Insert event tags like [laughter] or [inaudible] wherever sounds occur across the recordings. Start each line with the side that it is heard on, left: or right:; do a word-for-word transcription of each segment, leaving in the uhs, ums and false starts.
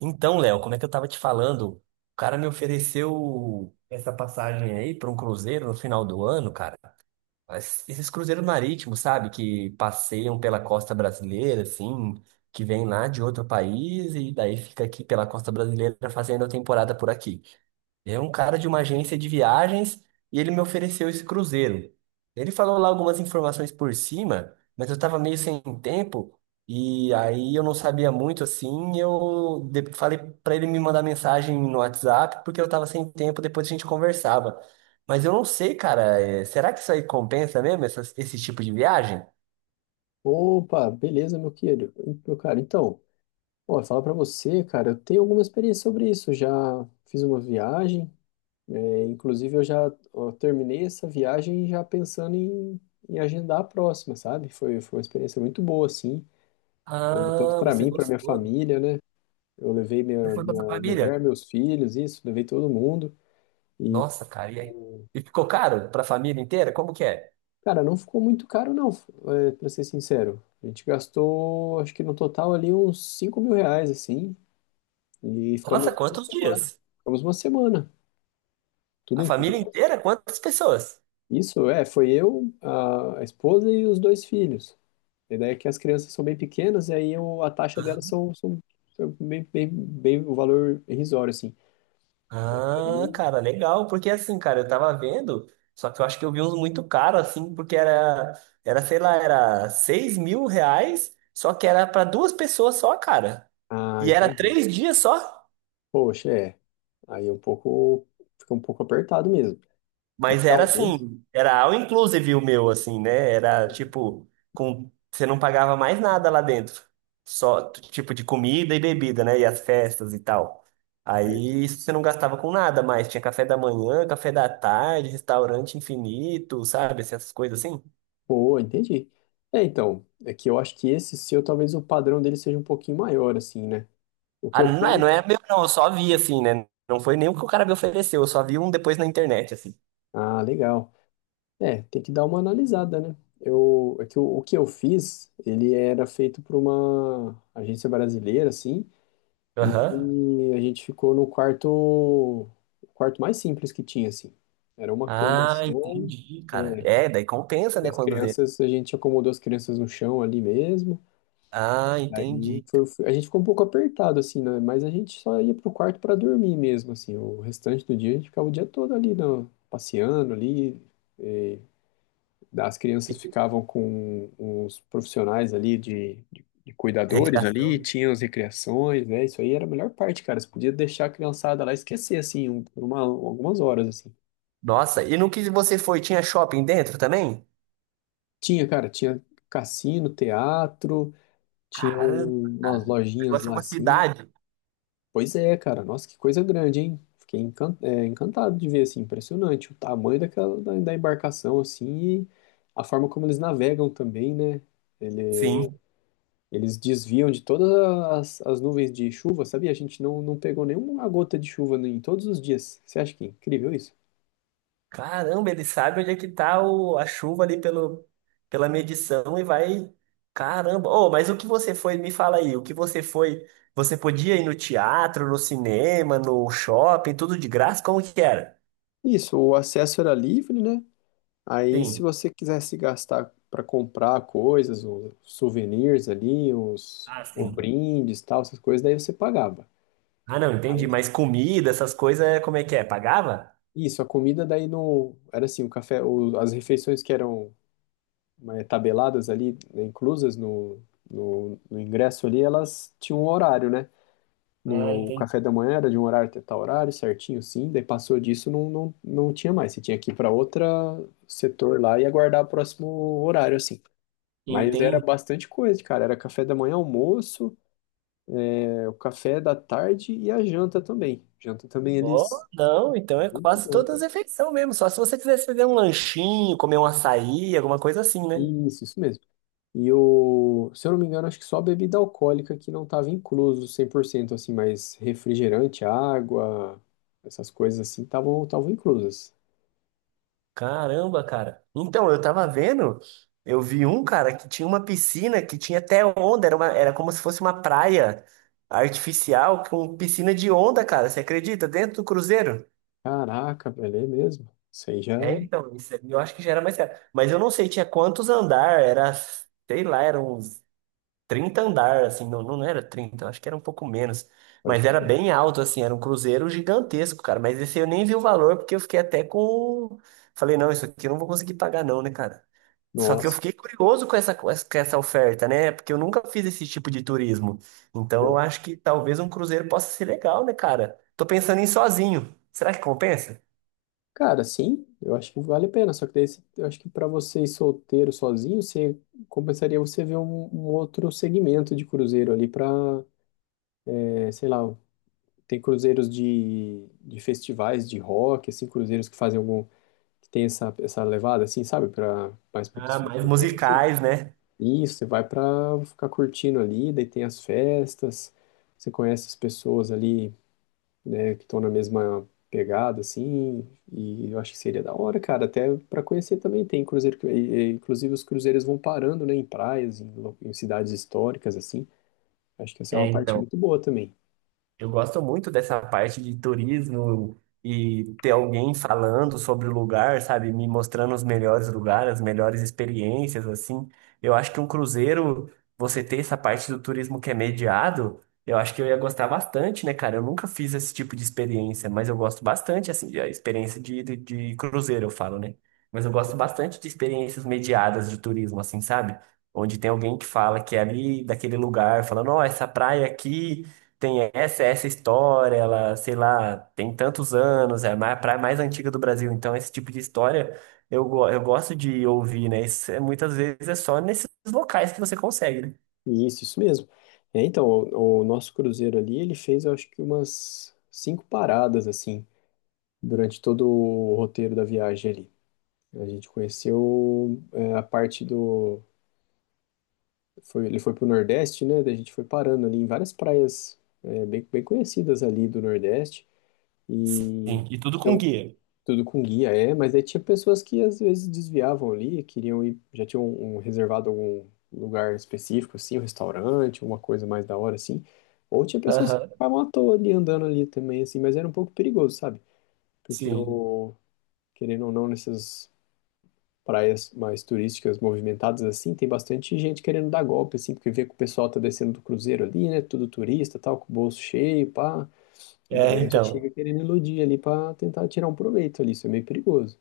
right: Então, Léo, como é que eu tava te falando? O cara me ofereceu essa passagem aí para um cruzeiro no final do ano, cara. Mas esses cruzeiros marítimos, sabe? Que passeiam pela costa brasileira, assim, que vêm lá de outro país e daí fica aqui pela costa brasileira fazendo a temporada por aqui. É um cara de uma agência de viagens e ele me ofereceu esse cruzeiro. Ele falou lá algumas informações por cima, mas eu tava meio sem tempo e aí eu não sabia muito assim. Eu de- falei pra ele me mandar mensagem no WhatsApp porque eu tava sem tempo, depois a gente conversava. Mas eu não sei, cara. é, Será que isso aí compensa mesmo, essas- esse tipo de viagem?
left: Opa, beleza, meu querido. Meu cara, então, ó, falar pra você, cara, eu tenho alguma experiência sobre isso. Já fiz uma viagem, é, inclusive eu já ó, terminei essa viagem já pensando em, em agendar a próxima, sabe? Foi, foi uma experiência muito boa, assim, é, tanto
right: Ah,
left: pra
right: você
left: mim, pra minha
right: gostou.
left: família, né? Eu levei
right: Você
left: minha,
right: foi com a
left: minha
right: sua família?
left: mulher, meus filhos, isso, levei todo mundo. E,
right: Nossa, cara, e aí? E ficou caro pra família inteira? Como que é?
left: cara, não ficou muito caro, não, é, pra ser sincero. A gente gastou, acho que no total ali uns cinco mil reais, assim. E
right: Nossa,
left: ficamos uma
right: quantos
left: semana.
right: dias?
left: Ficamos uma semana, tudo
right: A família
left: incluso.
right: inteira? Quantas pessoas?
left: Isso, é, foi eu, a a esposa e os dois filhos. A ideia é que as crianças são bem pequenas, e aí eu- a taxa delas são, são, são bem, bem, bem o valor irrisório, assim.
right: Ah,
left: Aí-
right: cara, legal. Porque assim, cara, eu tava vendo, só que eu acho que eu vi uns muito caros, assim, porque era, era, sei lá, era seis mil reais, só que era pra duas pessoas só, cara.
left: Ah,
right: E era
left: entendi.
right: três dias só?
left: Poxa, é. Aí é um pouco, fica um pouco apertado mesmo. É que
right: Mas era
left: talvez.
right: assim, era all inclusive o meu, assim, né? Era tipo, com, você não pagava mais nada lá dentro. Só t- tipo de comida e bebida, né? E as festas e tal.
left: Certo.
right: Aí isso você não gastava com nada mais. Tinha café da manhã, café da tarde, restaurante infinito, sabe? Essas coisas assim.
left: Pô, entendi. É, então, é que eu acho que esse seu, talvez o padrão dele seja um pouquinho maior, assim, né? O que
right: Ah,
left: eu
right: não é,
left: fui.
right: não é meu, não. Eu só vi assim, né? Não foi nem o que o cara me ofereceu. Eu só vi um depois na internet, assim.
left: Ah, legal. É, tem que dar uma analisada, né? Eu, é que o, o que eu fiz, ele era feito por uma agência brasileira, assim,
right: Aham.
left: e a gente ficou no quarto, o quarto mais simples que tinha, assim. Era uma cama
right: Ah,
left: só,
right: entendi, cara.
left: é,
right: É, daí compensa,
left: e
right: né?
left: as
right: Quando vê.
left: crianças, a gente acomodou as crianças no chão ali mesmo.
right: Ah,
left: Aí
right: entendi.
left: foi, foi- a gente ficou um pouco apertado, assim, né? Mas a gente só ia pro quarto para dormir mesmo, assim. O restante do dia a gente ficava o dia todo ali, na- passeando ali. É, As crianças ficavam com os profissionais ali de, de, de cuidadores ali,
right: Recreação.
left: tinham as recreações, né? Isso aí era a melhor parte, cara. Você podia deixar a criançada lá e esquecer, assim, um- por uma, algumas horas, assim.
right: Nossa, e no que você foi, tinha shopping dentro também?
left: Tinha, cara, tinha cassino, teatro, tinha
right: Caramba,
left: um- umas
right: cara. O
left: lojinhas
right: negócio é
left: lá,
right: uma
left: assim.
right: cidade.
left: Pois é, cara, nossa, que coisa grande, hein? Fiquei encan- é, encantado de ver, assim, impressionante o tamanho daquela, da, da embarcação, assim, e a forma como eles navegam também, né? Ele,
right: Sim.
left: Eles desviam de todas as, as nuvens de chuva, sabia? A gente não, não pegou nenhuma gota de chuva em todos os dias. Você acha que é incrível isso?
right: Caramba, ele sabe onde é que tá o, a chuva ali pelo, pela medição e vai. Caramba. Oh, mas o que você foi, me fala aí, o que você foi? Você podia ir no teatro, no cinema, no shopping, tudo de graça? Como que era?
left: Isso, o acesso era livre, né? Aí, se
right: Sim.
left: você quisesse gastar para comprar coisas, os souvenirs ali, os,
right: Ah,
left: os
right: sim.
left: brindes, tal, essas coisas, daí você pagava.
right: Ah, não, entendi.
left: Mas
right: Mas comida, essas coisas, como é que é? Pagava?
left: isso, a comida daí no era assim, o café, o- as refeições que eram, né, tabeladas ali, né, inclusas no, no, no ingresso ali, elas tinham um horário, né? Nem
right: Ah,
left: o café da manhã era de um horário até tal horário, certinho, sim. Daí passou disso, não, não, não tinha mais. Você tinha que ir para outro setor lá e aguardar o próximo horário, assim. Mas era
right: entendi.
left: bastante coisa, cara. Era café da manhã, almoço, é, o café da tarde e a janta também. Janta também
right: Oh,
left: eles.
right: não, então é
left: Muito
right: quase
left: bom,
right: todas as
left: cara.
right: refeições mesmo. Só se você quisesse fazer um lanchinho, comer um açaí, alguma coisa assim, né?
left: Isso, isso mesmo. E o, se eu não me engano, acho que só a bebida alcoólica que não estava incluso cem por cento assim, mas refrigerante, água, essas coisas assim, estavam estavam inclusas.
right: Caramba, cara. Então, eu tava vendo, eu vi um cara que tinha uma piscina que tinha até onda, era uma, era como se fosse uma praia artificial com piscina de onda, cara. Você acredita? Dentro do cruzeiro?
left: Caraca, velho, é mesmo. Isso aí já
right: É, então, isso aí eu acho que já era mais caro. Mas eu não sei, tinha quantos andar, era, sei lá, eram trinta andar, assim, não, não era trinta, eu acho que era um pouco menos,
left: pode
right: mas era
left: crer.
right: bem alto, assim, era um cruzeiro gigantesco, cara, mas esse eu nem vi o valor, porque eu fiquei até com, falei, não, isso aqui eu não vou conseguir pagar não, né, cara? Só que eu
left: Nossa,
right: fiquei curioso com essa, com essa com essa oferta, né, porque eu nunca fiz esse tipo de turismo, então eu
left: pô.
right: acho que talvez um cruzeiro possa ser legal, né, cara? Tô pensando em ir sozinho, será que compensa?
left: Cara, sim, eu acho que vale a pena. Só que daí, você- eu acho que para você ir solteiro, sozinho, você compensaria você ver um, um outro segmento de cruzeiro ali para, sei lá, tem cruzeiros de, de festivais de rock, assim, cruzeiros que fazem algum, que tem essa, essa levada, assim, sabe, para mais para
right: Ah,
left: pessoa
right: mais
left: solteira, assim.
right: musicais, né?
left: Isso, você vai para ficar curtindo ali, daí tem as festas, você conhece as pessoas ali, né, que estão na mesma pegada, assim, e eu acho que seria da hora, cara, até para conhecer também, tem cruzeiro, que- e- e, inclusive os cruzeiros vão parando, né, em praias, em, lo- em cidades históricas, assim, acho que essa é
right: É
left: uma parte
right: então,
left: muito boa também.
right: eu gosto muito dessa parte de turismo e ter alguém falando sobre o lugar, sabe? Me mostrando os melhores lugares, as melhores experiências, assim. Eu acho que um cruzeiro, você ter essa parte do turismo que é mediado, eu acho que eu ia gostar bastante, né, cara? Eu nunca fiz esse tipo de experiência, mas eu gosto bastante, assim, da experiência de, de, de cruzeiro, eu falo, né? Mas eu gosto bastante de experiências mediadas de turismo, assim, sabe? Onde tem alguém que fala que é ali daquele lugar, falando, ó, essa praia aqui tem essa, essa história, ela, sei lá, tem tantos anos, é a praia mais antiga do Brasil, então esse tipo de história eu, go- eu gosto de ouvir, né? Isso é, muitas vezes é só nesses locais que você consegue, né?
left: E isso, isso mesmo, é, então, o, o nosso cruzeiro ali, ele fez, eu acho que umas cinco paradas, assim, durante todo o roteiro da viagem ali, a gente conheceu, é, a parte do. Foi, ele foi pro Nordeste, né? Daí a gente foi parando ali em várias praias, é, bem, bem conhecidas ali do Nordeste.
right: Sim,
left: E
right: e tudo
left: tinha
right: com
left: o-
right: guia.
left: tudo com guia, é, mas aí tinha pessoas que às vezes desviavam ali, queriam ir, já tinham um, um reservado algum lugar específico, assim, um restaurante, uma coisa mais da hora, assim. Ou tinha pessoas que
right: Aham,
left: ficavam à toa ali andando ali também, assim, mas era um pouco perigoso, sabe? Porque
right: sim.
left: eu, querendo ou não, nessas praias mais turísticas movimentadas assim, tem bastante gente querendo dar golpe, assim, porque vê que o pessoal tá descendo do cruzeiro ali, né? Tudo turista, tal, com o bolso cheio, pá. A
right: É,
left: galera já
right: então.
left: chega querendo iludir ali pra tentar tirar um proveito ali, isso é meio perigoso.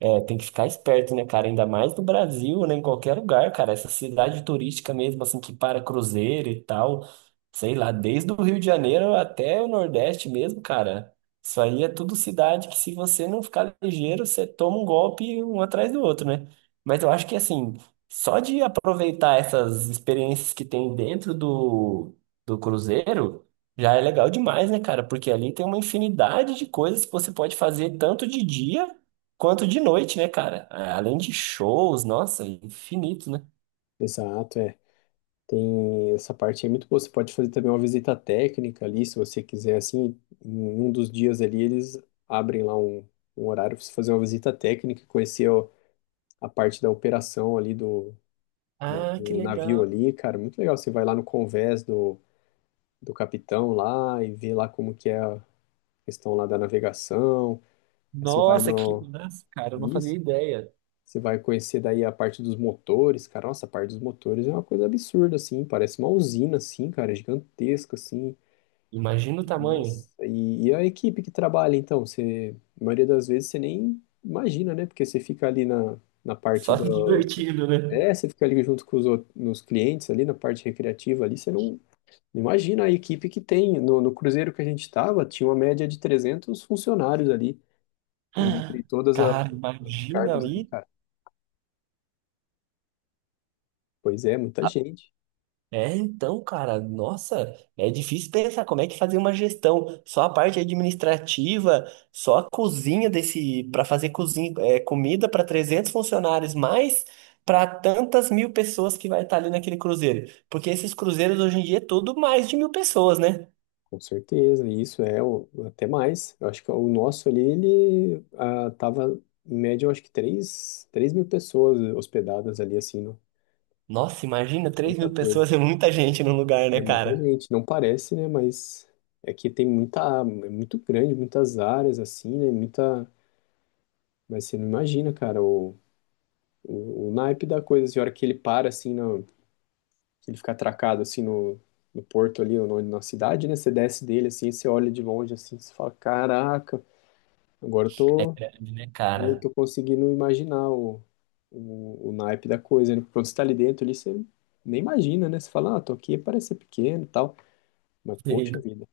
right: É, tem que ficar esperto, né, cara? Ainda mais no Brasil, né? Em qualquer lugar, cara. Essa cidade turística mesmo, assim, que para cruzeiro e tal. Sei lá, desde o Rio de Janeiro até o Nordeste mesmo, cara. Isso aí é tudo cidade que, se você não ficar ligeiro, você toma um golpe um atrás do outro, né? Mas eu acho que, assim, só de aproveitar essas experiências que tem dentro do, do cruzeiro, já é legal demais, né, cara? Porque ali tem uma infinidade de coisas que você pode fazer tanto de dia quanto de noite, né, cara? Ah, além de shows, nossa, infinito, né?
left: Exato, é. Tem essa parte aí é muito boa. Você pode fazer também uma visita técnica ali, se você quiser, assim, em um dos dias ali, eles abrem lá um, um horário para você fazer uma visita técnica, conhecer, ó, a parte da operação ali do, do,
right: Ah, que
left: do navio
right: legal.
left: ali, cara, muito legal. Você vai lá no convés do, do capitão lá e vê lá como que é a questão lá da navegação. Aí você vai
right: Nossa, que
left: no,
right: massa, cara, eu não fazia
left: isso,
right: ideia.
left: você vai conhecer daí a parte dos motores, cara. Nossa, a parte dos motores é uma coisa absurda assim, parece uma usina assim, cara, gigantesca assim.
right: Imagina o tamanho.
left: Nossa, e, e a equipe que trabalha então, você, a maioria das vezes você nem imagina, né? Porque você fica ali na na parte
right: Só
left: da,
right: [laughs]
left: do-
right: divertido, né?
left: é, você fica ali junto com os outros, nos clientes ali, na parte recreativa ali, você não. Imagina a equipe que tem. No, no cruzeiro que a gente estava, tinha uma média de trezentos funcionários ali, entre todas a-
right: Cara,
left: os
right: imagina
left: cargos ali,
right: aí.
left: cara. Pois é, muita gente,
right: É, então, cara, nossa, é difícil pensar como é que fazer uma gestão, só a parte administrativa, só a cozinha desse, para fazer cozinha, é, comida para trezentos funcionários, mais para tantas mil pessoas que vai estar ali naquele cruzeiro, porque esses cruzeiros hoje em dia é tudo mais de mil pessoas, né?
left: com certeza. E isso é o- até mais. Eu acho que o nosso ali, ele, ah, tava, em média, eu acho que três, três mil pessoas hospedadas ali, assim, não?
right: Nossa, imagina, três
left: Muita
right: mil
left: coisa.
right: pessoas é muita gente num lugar, né,
left: É muita
right: cara?
left: gente. Não parece, né? Mas é que tem muita. É muito grande, muitas áreas, assim, né? Muita. Mas você não imagina, cara, O, o naipe da coisa, assim, a hora que ele para, assim, no, que ele fica atracado, assim, no, no porto ali, ou no- na cidade, né? Você desce dele, assim, você olha de longe, assim, você fala, caraca, agora eu
right: É
left: tô,
right: grande, né,
left: eu
right: cara?
left: tô conseguindo imaginar o, o, o naipe da coisa, né? Porque quando você tá ali dentro, ali, você nem imagina, né? Você fala, ah, tô aqui, parece ser pequeno e tal, mas poxa
right: [laughs]
left: vida.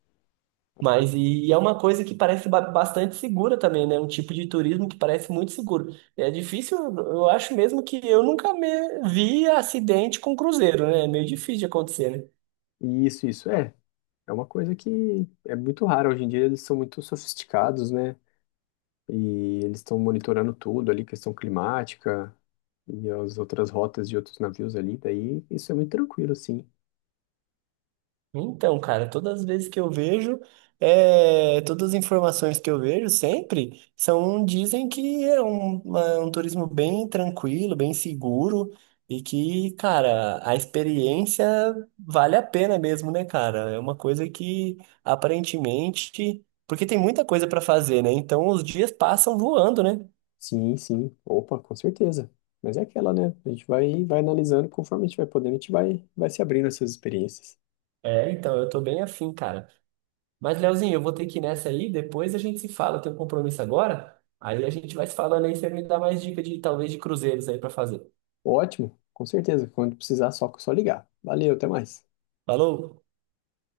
left: a coisa-
right: Mas e é uma coisa que parece ba- bastante segura também, né? Um tipo de turismo que parece muito seguro. É difícil, eu acho mesmo que eu nunca me vi acidente com cruzeiro, né? É meio difícil de acontecer, né?
left: Isso, isso, é. É uma coisa que é muito rara. Hoje em dia eles são muito sofisticados, né? E eles estão monitorando tudo ali, questão climática e as outras rotas de outros navios ali. Daí isso é muito tranquilo, assim.
right: Então, cara, todas as vezes que eu vejo, é, todas as informações que eu vejo sempre são, dizem que é um, uma- um turismo bem tranquilo, bem seguro e que, cara, a experiência vale a pena mesmo, né, cara? É uma coisa que aparentemente, porque tem muita coisa pra fazer, né? Então os dias passam voando, né?
left: Sim, sim. Opa, com certeza. Mas é aquela, né? A gente vai, vai analisando conforme a gente vai podendo, a gente vai, vai se abrindo essas experiências.
right: É, então eu tô bem afim, cara. Mas, Leozinho, eu vou ter que ir nessa aí, depois a gente se fala, eu tenho um compromisso agora. Aí a gente vai se falando aí, você me dá mais dica de talvez de cruzeiros aí pra fazer.
left: Ótimo, com certeza. Quando precisar, só, só ligar. Valeu, até mais.
right: Falou!